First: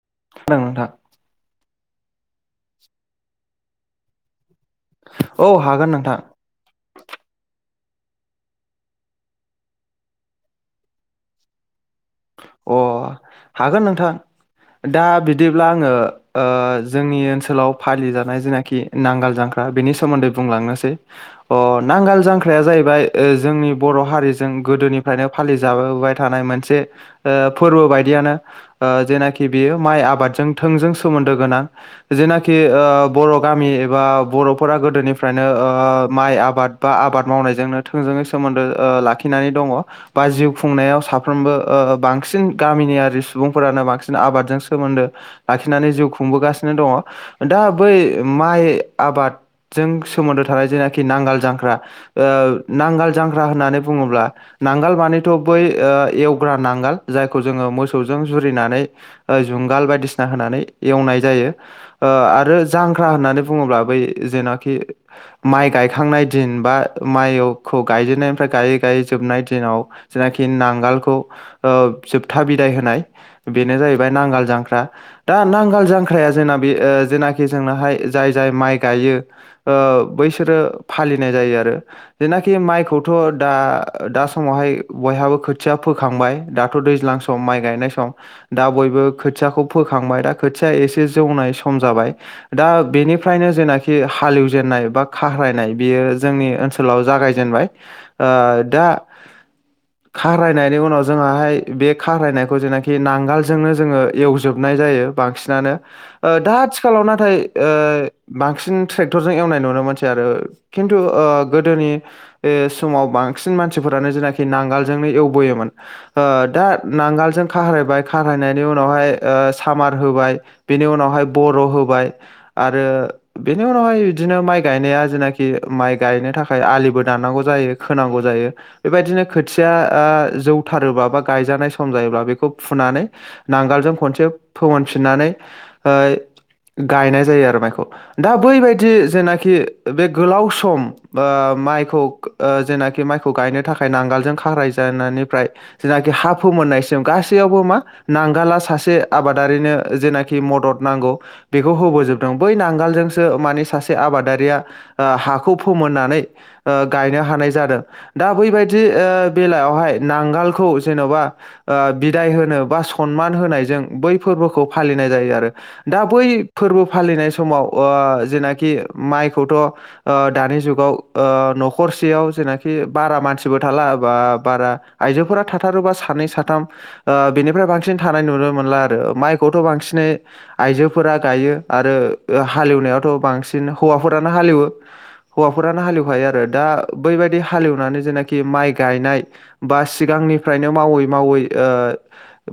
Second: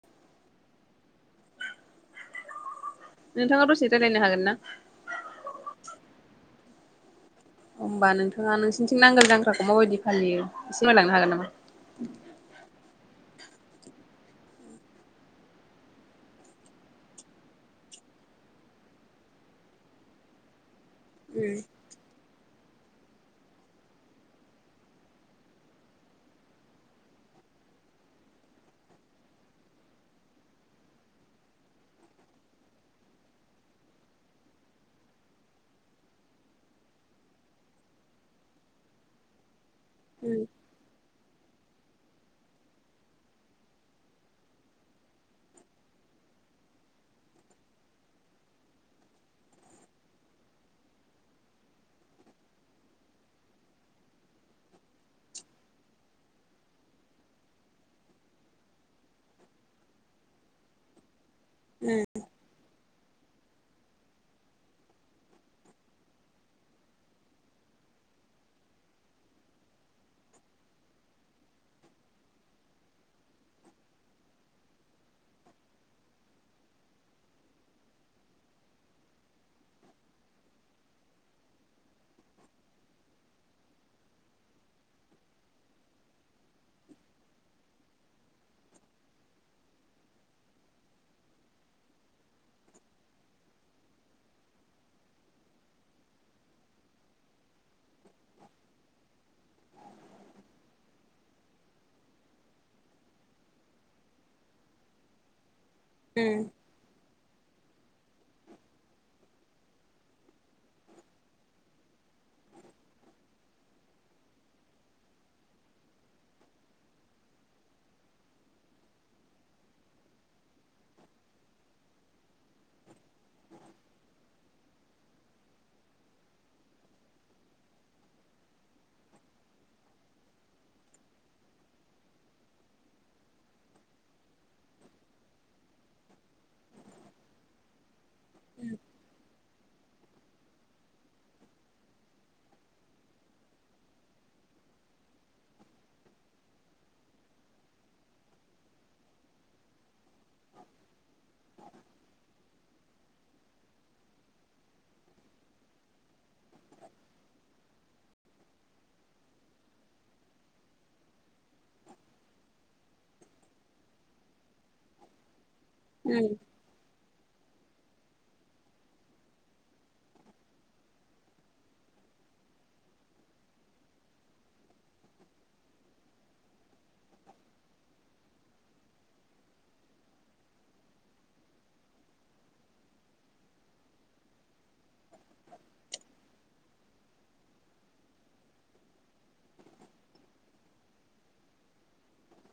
[unintelligible] [unintelligible] नोंथाङा दसे रायज्लायनो हागोन ना। औ हागोन नोंथां। होमबा नोंथाङा नोंसिनिथिं नांगोल जांख्राखौ माबायदि फालियो [unintelligible] हागोन नामा। अ हागोन नोंथां दा बिदिब्ला आङो ओ जोंनि ओनसोलाव फालिजानाय जेनाखि नांगाल जांख्रा बेनि सोमोन्दै बुंलांनोसै। अ नांगाल जां [unintelligible] जाहैबाय जोंनि बर' हारिजों गोदोनिफ्रायनो फालिजाबोबाय थानाय मोनसे ओ फोरबो बायदियानो ओ जेनाखि बेयो माइ आबादजों थोंजों सोमोन्दो गोनां जेनाखि ओ बर' गामि एबा बर'फोरा गोदोनिफ्रायनो ओ माइ आबाद बा आबाद मावनायजोंनो थोंजोङै सोमोन्दो ओ लाखिनानै दङ बा जिउ खुंनायाव [unintelligible] [unintelligible] ओ बांसिन गामिनियारि सुबुंफोरानो बांसिन आबादजों सोमोन्दो ओ ओ ओ बांसिन गामिनिआरि सुबुंफोरानो बांसिन आबादजों सोमोन्दो लाखिनानै जिउ खुंबोगासिनो दङ दा बै माइ आबादजों सोमोन्दो थानाय जेनाखि नांगाल जांख्रा ओ नांगाल जांख्रा होननानै बुङोब्ला नांगाल मानिथ' बै फोरा नांगाल जायखौ जोङो मोसौजों जुरिनानै जुंगाल बायदिसिना होनानै एवनाय जायो। ओ आरो जांख्रा होननानै बुङोब्ला बै जेनाखि माइ गायखांनाय दिन बा माइअखौ गायजेननायनिफ्राय गायै गायै जोबनाय दिनाव जेनाखि नांगालखौ ओ जोबथा बिदाय होनाय बेनो जाहैबाय नांगाल जांख्रा दा नांगाल जांख्राया जोंना बे जेनाखि जोंनोहाय जाय जाय माइ गायो ओ बैसोरो फालिनाय जायो आरो जेनाखि माइखौथ' दा दा समावहाय बयहाबो खोथिया फो फोखांबाय दाथ' दैज्लां सम माइ गायनाय सम दा बयबो खोथियाखौ फोखांबाय दा खोथिया एसे जौनाय सम जाबाय दा बेनिफ्रायनो जेनाखि हालेवजेननाय बा खारायनाय बियो जोंनि ओनसोलाव जागायजेनबाय ओ दा खाराय उनाव जोंङा हाय बे खारायनायखौ जेनाखि नांगोलजोंनो जोङो एवजोबनाय जायो बांसिनानो। ओ दा आथिखालाव नाथाय ओ बांसिन ट्रेक्टरजों एवनाय नुनो मोनसै आरो खिन्थु ओ गोदोनि ओ समाव बांसिन मानसिफोरानो जेनाखि नांगोलजोंनो एव [unintelligible] ओ दा नांगालजों खारायबाय खारायनायनि उनावहाय ओ सामार होबाय बेनि उनावहाय बर' होबाय आरो बेनि उनावहाय बिदिनो माइ गायनाया जेनाखि माइ गायनो थाखाय आलिबो दानांगौ जायो खोनांगौ जायो बेबायदिनो खोथिया ओ। जौथारोबा बा गायजानाय सम जायोब्ला बेखौ फुनानै नांगोलजों खनसे फोमोनफिननानै ओ [unintelligible] गायनाय जायो आरो माइखौ दा बैबायदि जेनाखि [unintelligible] बे गोलाव सम ओ मायखौ ओ जेंनानि माइखौ गायनो थाखाय नांगोलजों खाराय [unintelligible] जेनाखि हा फु मोननायसिम गासैयावबो मा नांगाला सासे आबादारिनो जेनाखि मदद नांगौ बेखौ होबोजोबदों बै नांगाल जोंसो मानिे सासे आबादारिया ओ हाखौ फोमोननानै ओ गायनो हानाय जादों दा बैबायदि ओ बेलायावहाय नांगोलखौ जेन'बा ओ बिदाय होनो बा सनमान होनायजों बै फोरबोखौ फालिनाय जायो आरो दा बै फोरबो फालिनाय समाव ओ जेनाखि माइखौथ' ओ दानि जुगाव ओ न'खरसेयाव जेनाखि बारा मानसिबो थाला बा-बारा आइजोफोरा थाथारोबा सानै साथाम ओ बेनिफ्राय बांसिन थानाय नुनो मोनला आरो माइखौथ' बांसिनै आइजोफोरा गायो आरो हालेवनायावथ' बांसिन हौवाफोरानो हालेवो हौवाफोरानो हालेवखायो आरो दा बैबायदि हालेवनानै जेनाखि माइ गायनाय बा सिगांनिफ्रायनो मावै मावै ओ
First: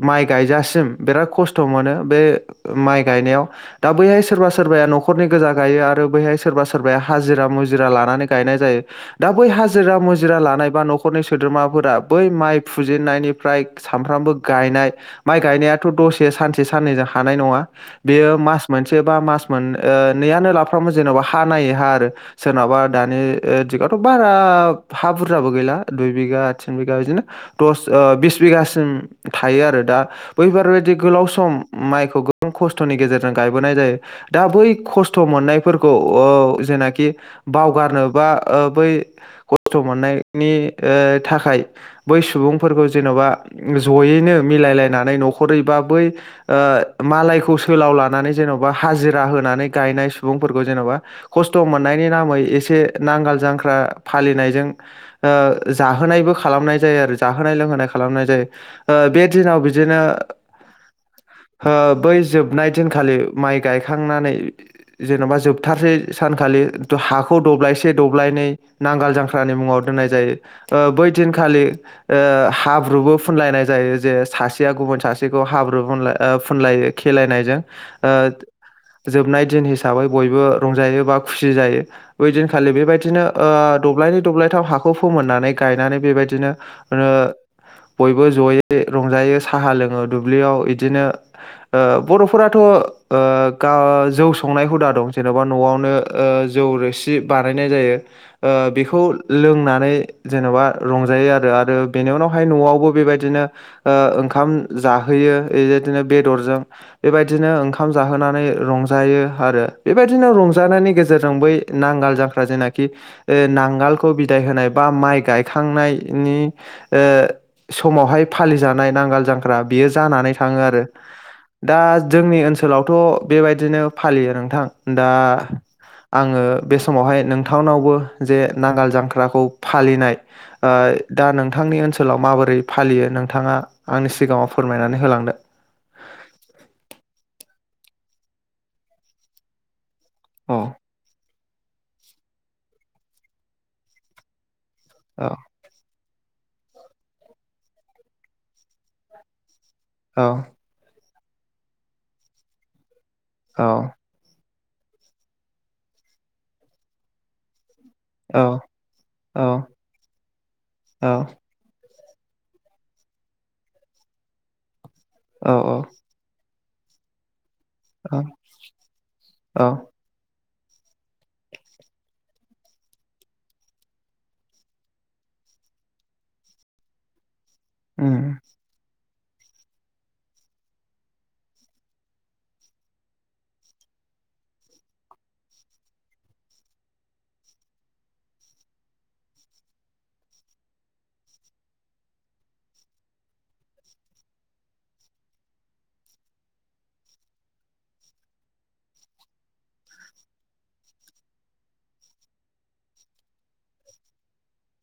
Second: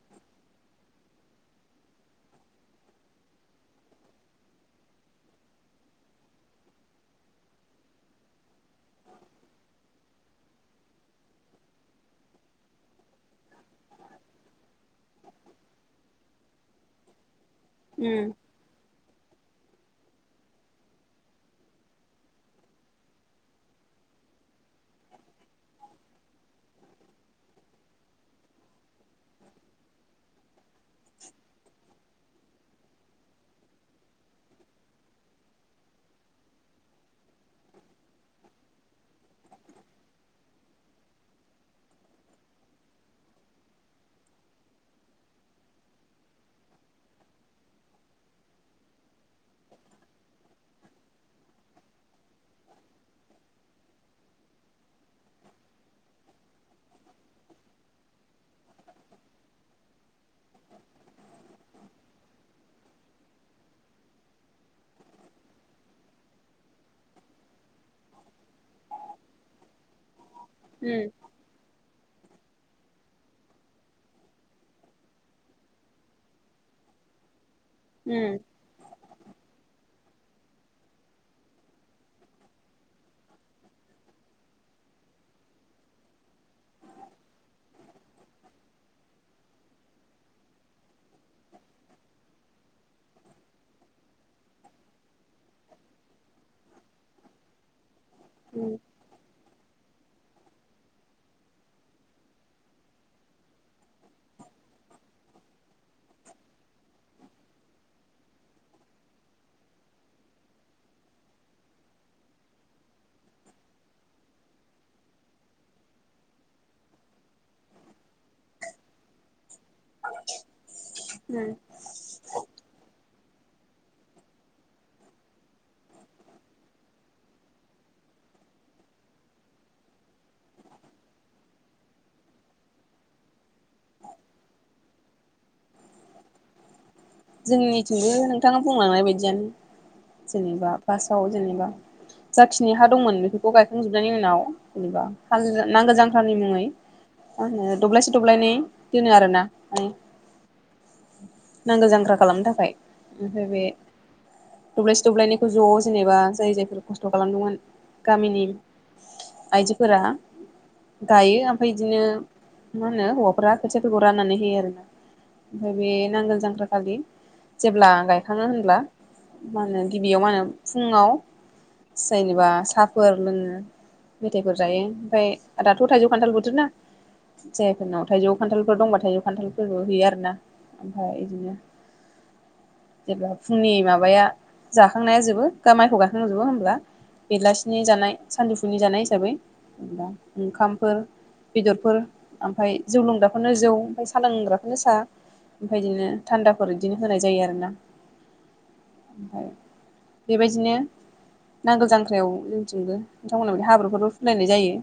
माइ गायजासिम बिराद खस्थ' मोनो बे माइ गायनायाव दा बैहाय सोरबा सोरबाया न'खरनि गोजा गायो आरो बैहाय सोरबा सोरबाया हाजिरा मुजिरा लानानै गायनाय जायो दा बै हाजिरा मुजिरा लानायबा न'खरनि सोद्रोमाफोरा बै माइ फुजेननायनि फ्राय सानफ्रोमबो गायनाय माय गायनायाथ' दसे सानसे साननैजों हानाय नंङा बेयो मास मोनसेबा मास मोन ओ नैयानो लाफ्रामोन जेन'बा हा नायै हा आरो सोरनाबा दानि ओ दिगावथ' बारा हा बुरजाबो गैला दुइ बिघा थिन बिगा बिदिनो दस ओ बिस बिगासिम थायो आरो दा बैफोरबायदि गोलाव सम माइखौ गोबां खस्थ'नि गेजेरजों गायबोनाय जायो दा बै खस्थ' मोननायफोरखौ औ जेनाखि बावगारनोबा ओ बै खस्थ' मोननायनि ओ थाखाय बै सुबुंफोरखौ जेन'बा जयैनो मिलायलायनानै न'खरैबा बै ओ मालायखौ सोलाव लानानै जेन'बा हाजिरा होनानै गायनाय सुबुंफोरखौ जेन'बा खस्थ' मोननायनि नामै एसे नांगोल जांख्रा फालिनायजों ओ जाहोनायबो खालामनाय जायो आरो जाहोनाय लोंहोनाय खालामनाय जायो ओ बे दिनाव बिदिनो हो बै जोबनाय दिनखालि माइ गायखांनानै जेन'बा जोबथारसै सानखालि हाखौ दब्लायसे दब्लायनै नांगाल जांख्रानि मुङाव दोननाय जायो। ओ बै दिनखालि ओ हाब्रुबो फुनलायनाय जायो जे सासेया गुबुन सासेखौ हाब्रु फुनलाय ओ फुनलाय लायो खेलायनायजों ओ जोबनाय दिन हिसाबै बयबो रंजायो बा खुसि जायो बै दिनखालि बेबायदिनो ओ दब्लायनै दब्लायथाम हाखौ फोमोननानै गायनानै बेबायदिनो बयबो जयै रंजायो साहा लोङो दुब्लियाव इदिनो ओ बर'फोराथ' ओ गा जौ संनाय हुदा दं जेन'बा न'आवनो ओ जौ रोसि बानायनाय जायो। बेखौ लोंनानै जेन'बा रंजायो आरो आरो बेनि उनावहाय न'आवबो बेबायदिनो ओ ओंखाम जाहोयो बेबायदिनो बेदरजों बेबायदिनो ओंखाम जाहोनानै रंजायो आरो बेबायदिनो रंजानायनि गेजेरजों बै नांगाल जफ्रा जेनाखि नांगालखौ बिदाय होनाय बा माइ गायखांनायनि ओ समावहाय फालि जानाय नांगाल‌ जांख ख्रा बियो जानानै थाङो आरो दा जोंनि ओनसोलावथ' बेबायदिनो फालियो नोंथां दा आङो बे समावहाय नोंथांनावबो जे नांगाल जांख्राखौ फालिनाय ओ दा नोंथांनि ओनसोलाव माबोरै फालियो नोंथाङा आंनि सिगाङाव फोरमायनानै होलांदो। जोंनिथिंबो नोंथाङा बुंलांनाय बायदियानो। औ जेनेबा फार्स्टआव जेनेबा जाखिनि हा दंमोन बेफोरखौ गायखांजोबनायनि उनाव जेनेबा औ नांगोल जांख्रानि मुङै मा होनो दब्लायसे दब्लायनै दोनो आरोना। माने औ। नांगोल जां ख्रा खालामनो थाखाय। ओमफाय बेे औ दब्लायसे दब्लायनायखौ ज' जेनेबा जाय जायफोर खस्थ' खालामदोंमोन औ गामिनि आइजोफोरा औ गायो ओमफ्राय बिदिनो मा होनो हौवाफोरा खोथियाखौ राननानै होयो आरो ना औ ओमफ्राय बे नांगोल जांग्रा खालि जेब्ला औ गायखाङो होनब्ला मा औ होनो गिबियाव मा होनो फुङाव जेनेबा साहाफोर लोङो मेथायाइफोर जायो ओमफाय दाथ' थाइजौ खान्थाल बोथोरना? जायफोरनाव उम थाइजौ खान्थालफोर दंबा थाइ खान्थालफोरबो हैयो आरोना ओमफ्राय बिदिनो जेब्ला फुंनि माबाया जाखांनायाजोबो बा माइखौ गायखांजोबो अब्ला बेलासिनि जानाय सानजफुनि जानाय हिसाबै जेनबा ओंखामफोर बेदरफोर। ओमफफ्राय जौ लोंग्राखौनो जौ ओमफ्राय साहा लोंग्राफोरनो साहा ओमफाय बिदिनो। थान्दाफोर इदिनो होनाय जायो आरोना ओमफफ्राय बेबायदिनो नांगोल जांख्रायाव जोंथिंबो नोंथांमोनहा बदि हाब्रुफोरबो फुलायनाय जायोओम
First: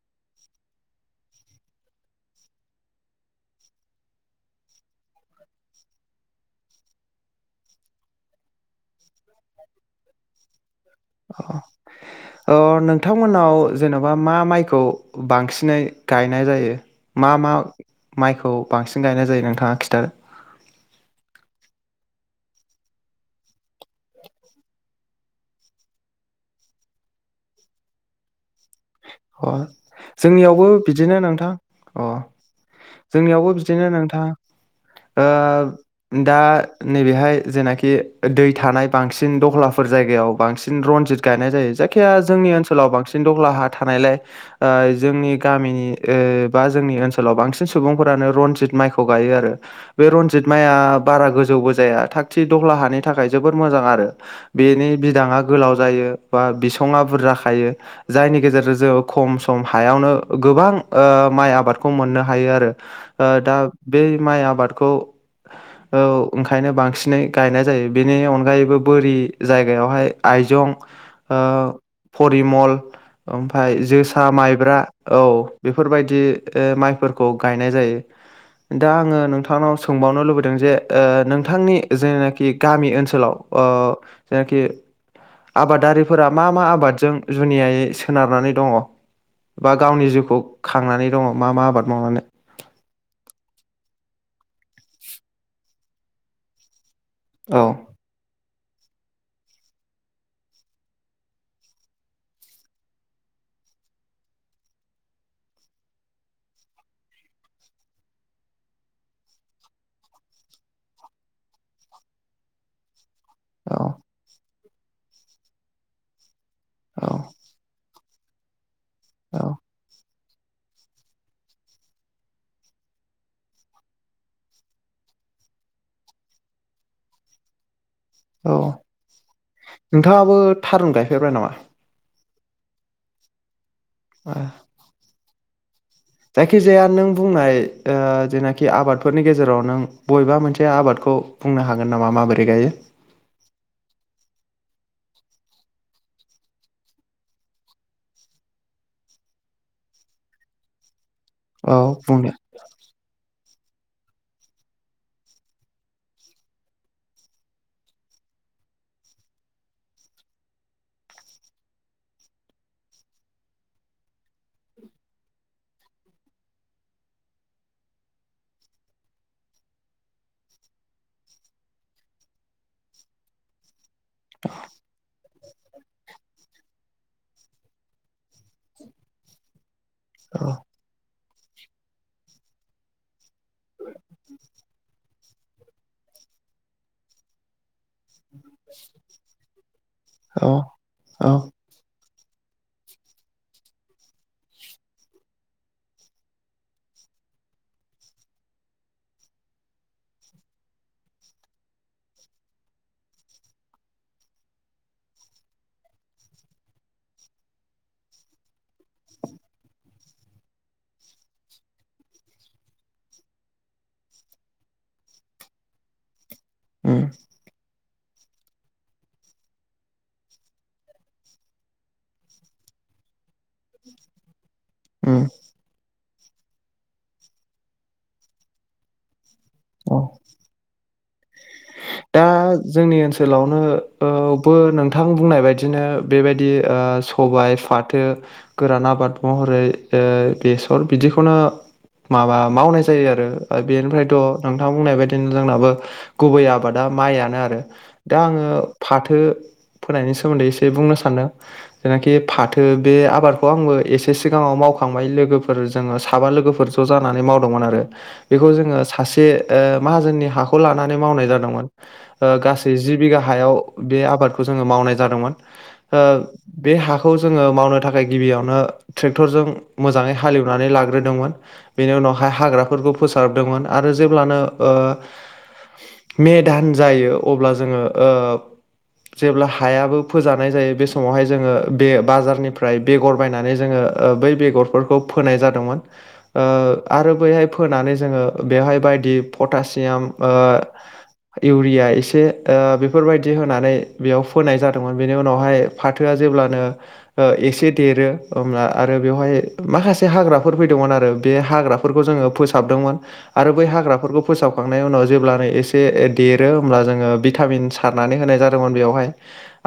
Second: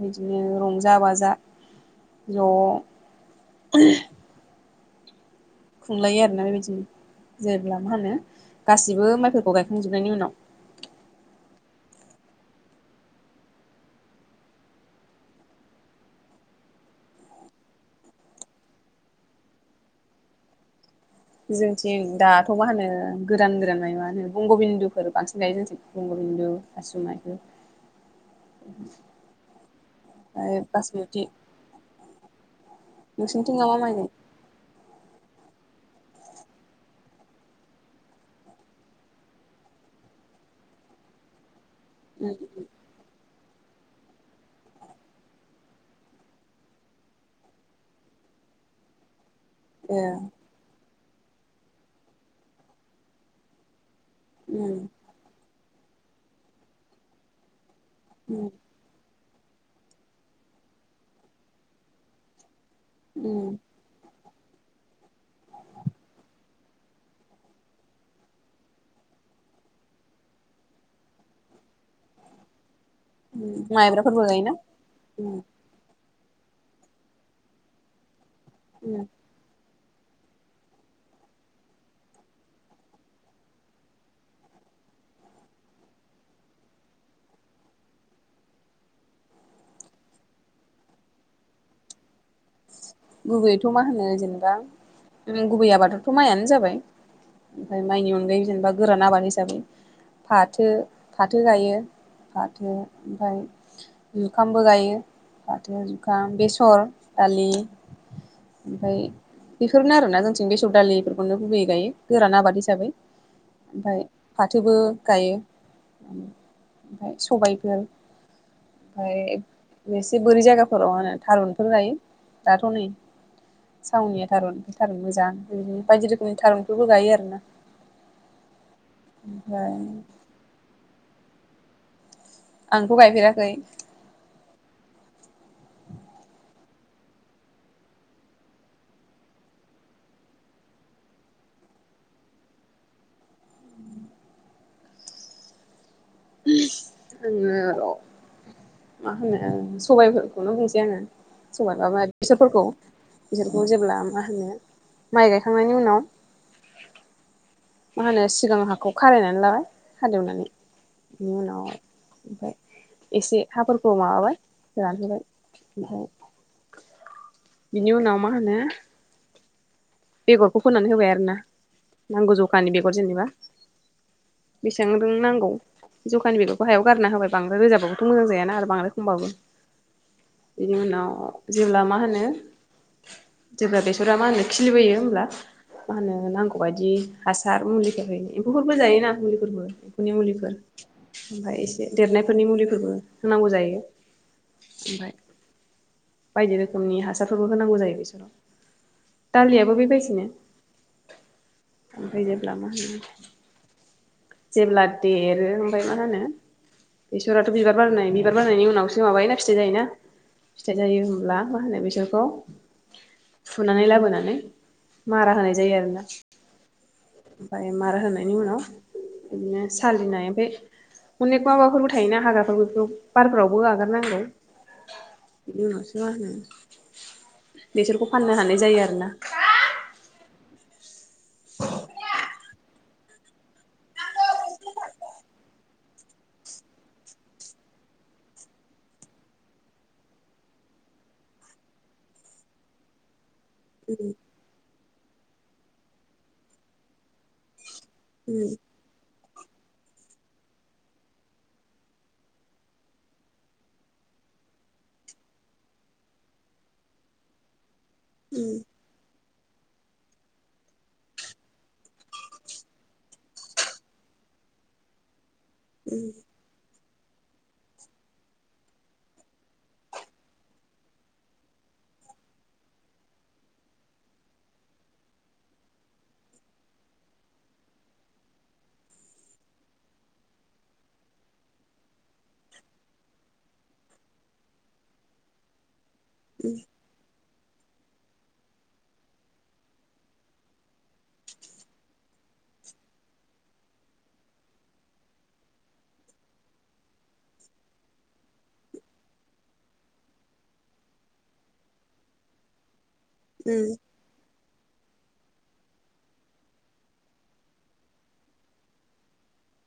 बिदिनो रंजा बाजा ज' खुंलायो आरोना बेबायदिनो जेब्ला मा होनो गासिबो माइफोरखौ गायखांजोबनायनि उनाव। अ अ नोंथांमोननाव जेन'बा मा माइखौ बांसिनै गायनाय जायो मा मा माइखौ बांसिन गायनाय जायो नोंथाङा खिथा? जोंथिं दाथ' मा होनो गोदान गोदान मा होनो बंगबिन्दुफोर बांसिन गायो जोंथिं बंगबिन्दु आसु मायफोर। अ जोंनियावबो बिदिनो नोंथां अ जोंनियावबो नोंसिनिथिं मा मा बिदिनो माइ गायो? नोंथां। दा नैबेहाय जेनाखि दै थानाय बांसिन दलहाफोर जायगायाव बांसिन रनजित गायनाय जायो। जायखिया जोंनि ओनसोलाव बांसिन दहला हा थानायलाय ओ-जोंनि गामिनि ओ-बा जोंनि ओनसोलाव बांसिन सुबुंफोरानो रनजित माइखौ गायो आरो। ए बे रनजिद माया। बारा गोजौबो जाया थाख थिख दलहा हानि थाखाय जोबोद मोजां आरो। उम बेनि बिदाङा गोलाव। जायो बा बिसंङा बुरजा खायो। जायनि उम गेजेर खम सम हायावनो गोबां ओ-माइ आबादखौ मोननो हायो आरो। ओ-दा उम बे माइ आबादखौ ओ-ओंखायनो बांसिनै गायनाय जायो बेनि अनगायैबो बोरि जायगायावहाय आइजं ओ-फरिमल। ओमफाय माइब्राफोरबो जोसा गायोना? माइब्रा औ उम बेफोर बायदि। बिदि माइफोरखौ गायनाय जायो। दा उम आङो नोंथांनाव स सोंबावनो लुबैदों जे ओ- नोंथांनि जेनाखि गामि ओनसोलाव ओ-जेनाखि आबादारिफोरा मा मा आबादजों जुनियायै? सोनारनानै दङ बा गावनि जिउखौ खांनानै दङ मा मा आबाद मावनानै? गुबैयैथ' मा होनो जेनेबा गुबै आबादावथ' माइआनो जाबाय। औ ओफ्राय माइनि अनगायैबो जेनेबा। गोरान आबाद हिसाबै फाथो फाथो गायो फाथो ओमफाय जुखामबो गायो फाथो, जुखाम, बेसर। दालि ओमफ्राय बेफोरनो आरोना जोंथिं बेसर दालि बेफोरखौनो गुबैयै गायो गोरान आबाद हिसाबै। औ ओमफाय पाथ फाथोबो गायो। औ ओमफाय सबायफोर। ओफाय। एसे बोरै जायगाफोराव आरो थारुनफोर गायो। दाथ' नै सावनिया थारुन थारुन मोजां बिदिनो बायदि रोखोमनि थारुनफोरबो गायो आरोना। औ ओमफ्राय नोंथाङाबो थारुन गायो। फेरबाय नामा। आंथ गायफेराखै। ए। जायखिजाया नों बुंनाय ओ जेनाखि आबादफोरनि गेजेराव नों बबेबा मोनसे आबादखौ बुंनो हागोन नामा माबोरै गायो। आङो' मा होनो सबायफोरखौनो बुंसै आङो। औ [unintelligible] बुंनो बिसोरखौ जेब्ला मा होनो माइ गायखांनायनि उनाव मा होनो सिगां हाखौ खारायनानै लाबाय हालेवनानै बिनि उनाव ओमफ्राय एसे हाफोरखौ माबाबाय रान होबाय ओमफ्राय बिनि उनाव मा होनो बेगरखौ फोनानै होबाय आरोना नांगौ ज जखानानि बेगर जेनेबा। बेसेबां नोंनो नांगौ जखानि बेगरखौ हायाव गारना होबाय बांद्राय रोजाबाबोथ' मोजां जायाना आरो बांद्राय खमबाबो। औ बिनि उनाव। जेब्ला मा होनो। जेब्ला बेसरा मा होनो खिलिबोयो होमब्ला मा होनो नांगौबायदि हासार मुलि ओरैनो एम्फौफोरबो जायोना मुलिफोरबो एम्फौनि औ मुलिफोर औ ओमफ्राय एसे देरनायफोरनि मुलिफोरबो होनांगौ जायो ओमफ्राय बायदि रोखोमनि हासारफोरबो होनांगौ जायो बेसोराव दालियाबो बेबायदिनो ओमफ्राय जेब्ला मा होनो जेब्ला देरो ओमफाय मा होनो बेसराथ' बिबार बारनाय बिबार बारनायनि उनावसो माबायोना फिथाइ जायोना फिथाइ जायो होनब्ला मा होनो बेसरखौ फुनानै लाबोनानै मारा होनाय जायो आरोना ओम ओ मारा होनायनि उनाव बिदिनो सालिनाय ओमफ्राय अनेक माबाफोरबो थायोना हाग्राफोर बेफोर बारफोरावबो आगारनांगौ ओम बिनि मा उनावसो होनो बेसरखौ फाननो हानाय जायो आरोना औ दा जोंनि ओनसोलावनो बोव बो नोंथां बुंनाय बायदिनो बेबायदि ओ सबाय फाथो गोरान आबाद महरै ओ बेसर बिदिखौनो माबा मावनाय जायो आरो ओ बेनिफ्रायथ' नों नोंथा बुंनाय बायदिनो जोंनाबो गुबै आबादा माइयनो आरो दा आङो उम फाथो फोनायनि सोमोन्दै एसे बुंनो सानोदों जेनाखि फाथो बे आबादखौ आंबो एसे सिगाङाव मावखांबाय लोगोफोर जोङो साबा लोगोफोर ज' जानानै मावदोंमोन आरो बेखौ जोङो सासे ओ माहाजोननि हाखौ ला नानै मावनाय जादोंमोन ओ गासै जि बिघा हायाव बे आबादखौ जोङो मावनाय जादोंमोन ओ बे हा खौ जोङो मावनो थाखाय गिबियावनो ट्रेक्टरजों मोजाङै हालेवनानै लाग्रोदोंमोन बेनि उनावहाय हाग्राफोरखौ फोसाबदोंमोन आरो जेब्लानो ओ मे धान जायो अब्ला जोङो ओ जेब्ला हायाबो फोजानाय जायो बे समावहाय जोङो बे बाजारनिफ्राय बेगर बायनानै जोङो ओ बै बेगरफोरखौ फोनाय जादोंमोन ओ आरो बैहाय फोनानै जोङो बेवहाय बायदि फटासियाम ओ इउरिया एसे ओ बेफोरबायदि होनानै बेयाव फोनाय जादोंमोन बेनि उनावहाय फाथोआ जेब्लानो ओ एसे देरो होमब्ला आरो बेवहाय माखासे हाग्राफोर फैदोंमोन आरो बे हाग्राफोरखौ जोङो फोसाबदोंमोन। आरो बै उम हाग्राफोरखौ फोसाब खांनाय उनाव जेब्लानो एस से ऐ देरो होमब्ला जोङो भिटामिन सारनानै होनाय जादोंमोन बेयावहाय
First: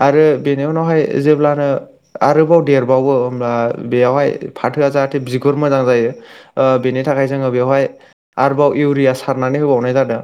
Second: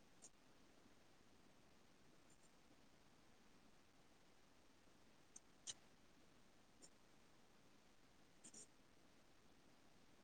आरो बेनि उनावहाय जेब्लानो आरोबाव देरबावो होमब्ला बेयावहाय फाथोआ जाहाथे बिगुर मोजां जायो ओ बेनि थाखाय जोङो बेवहाय आरोबाव इउरिया सारनानै होबावनाय जादों।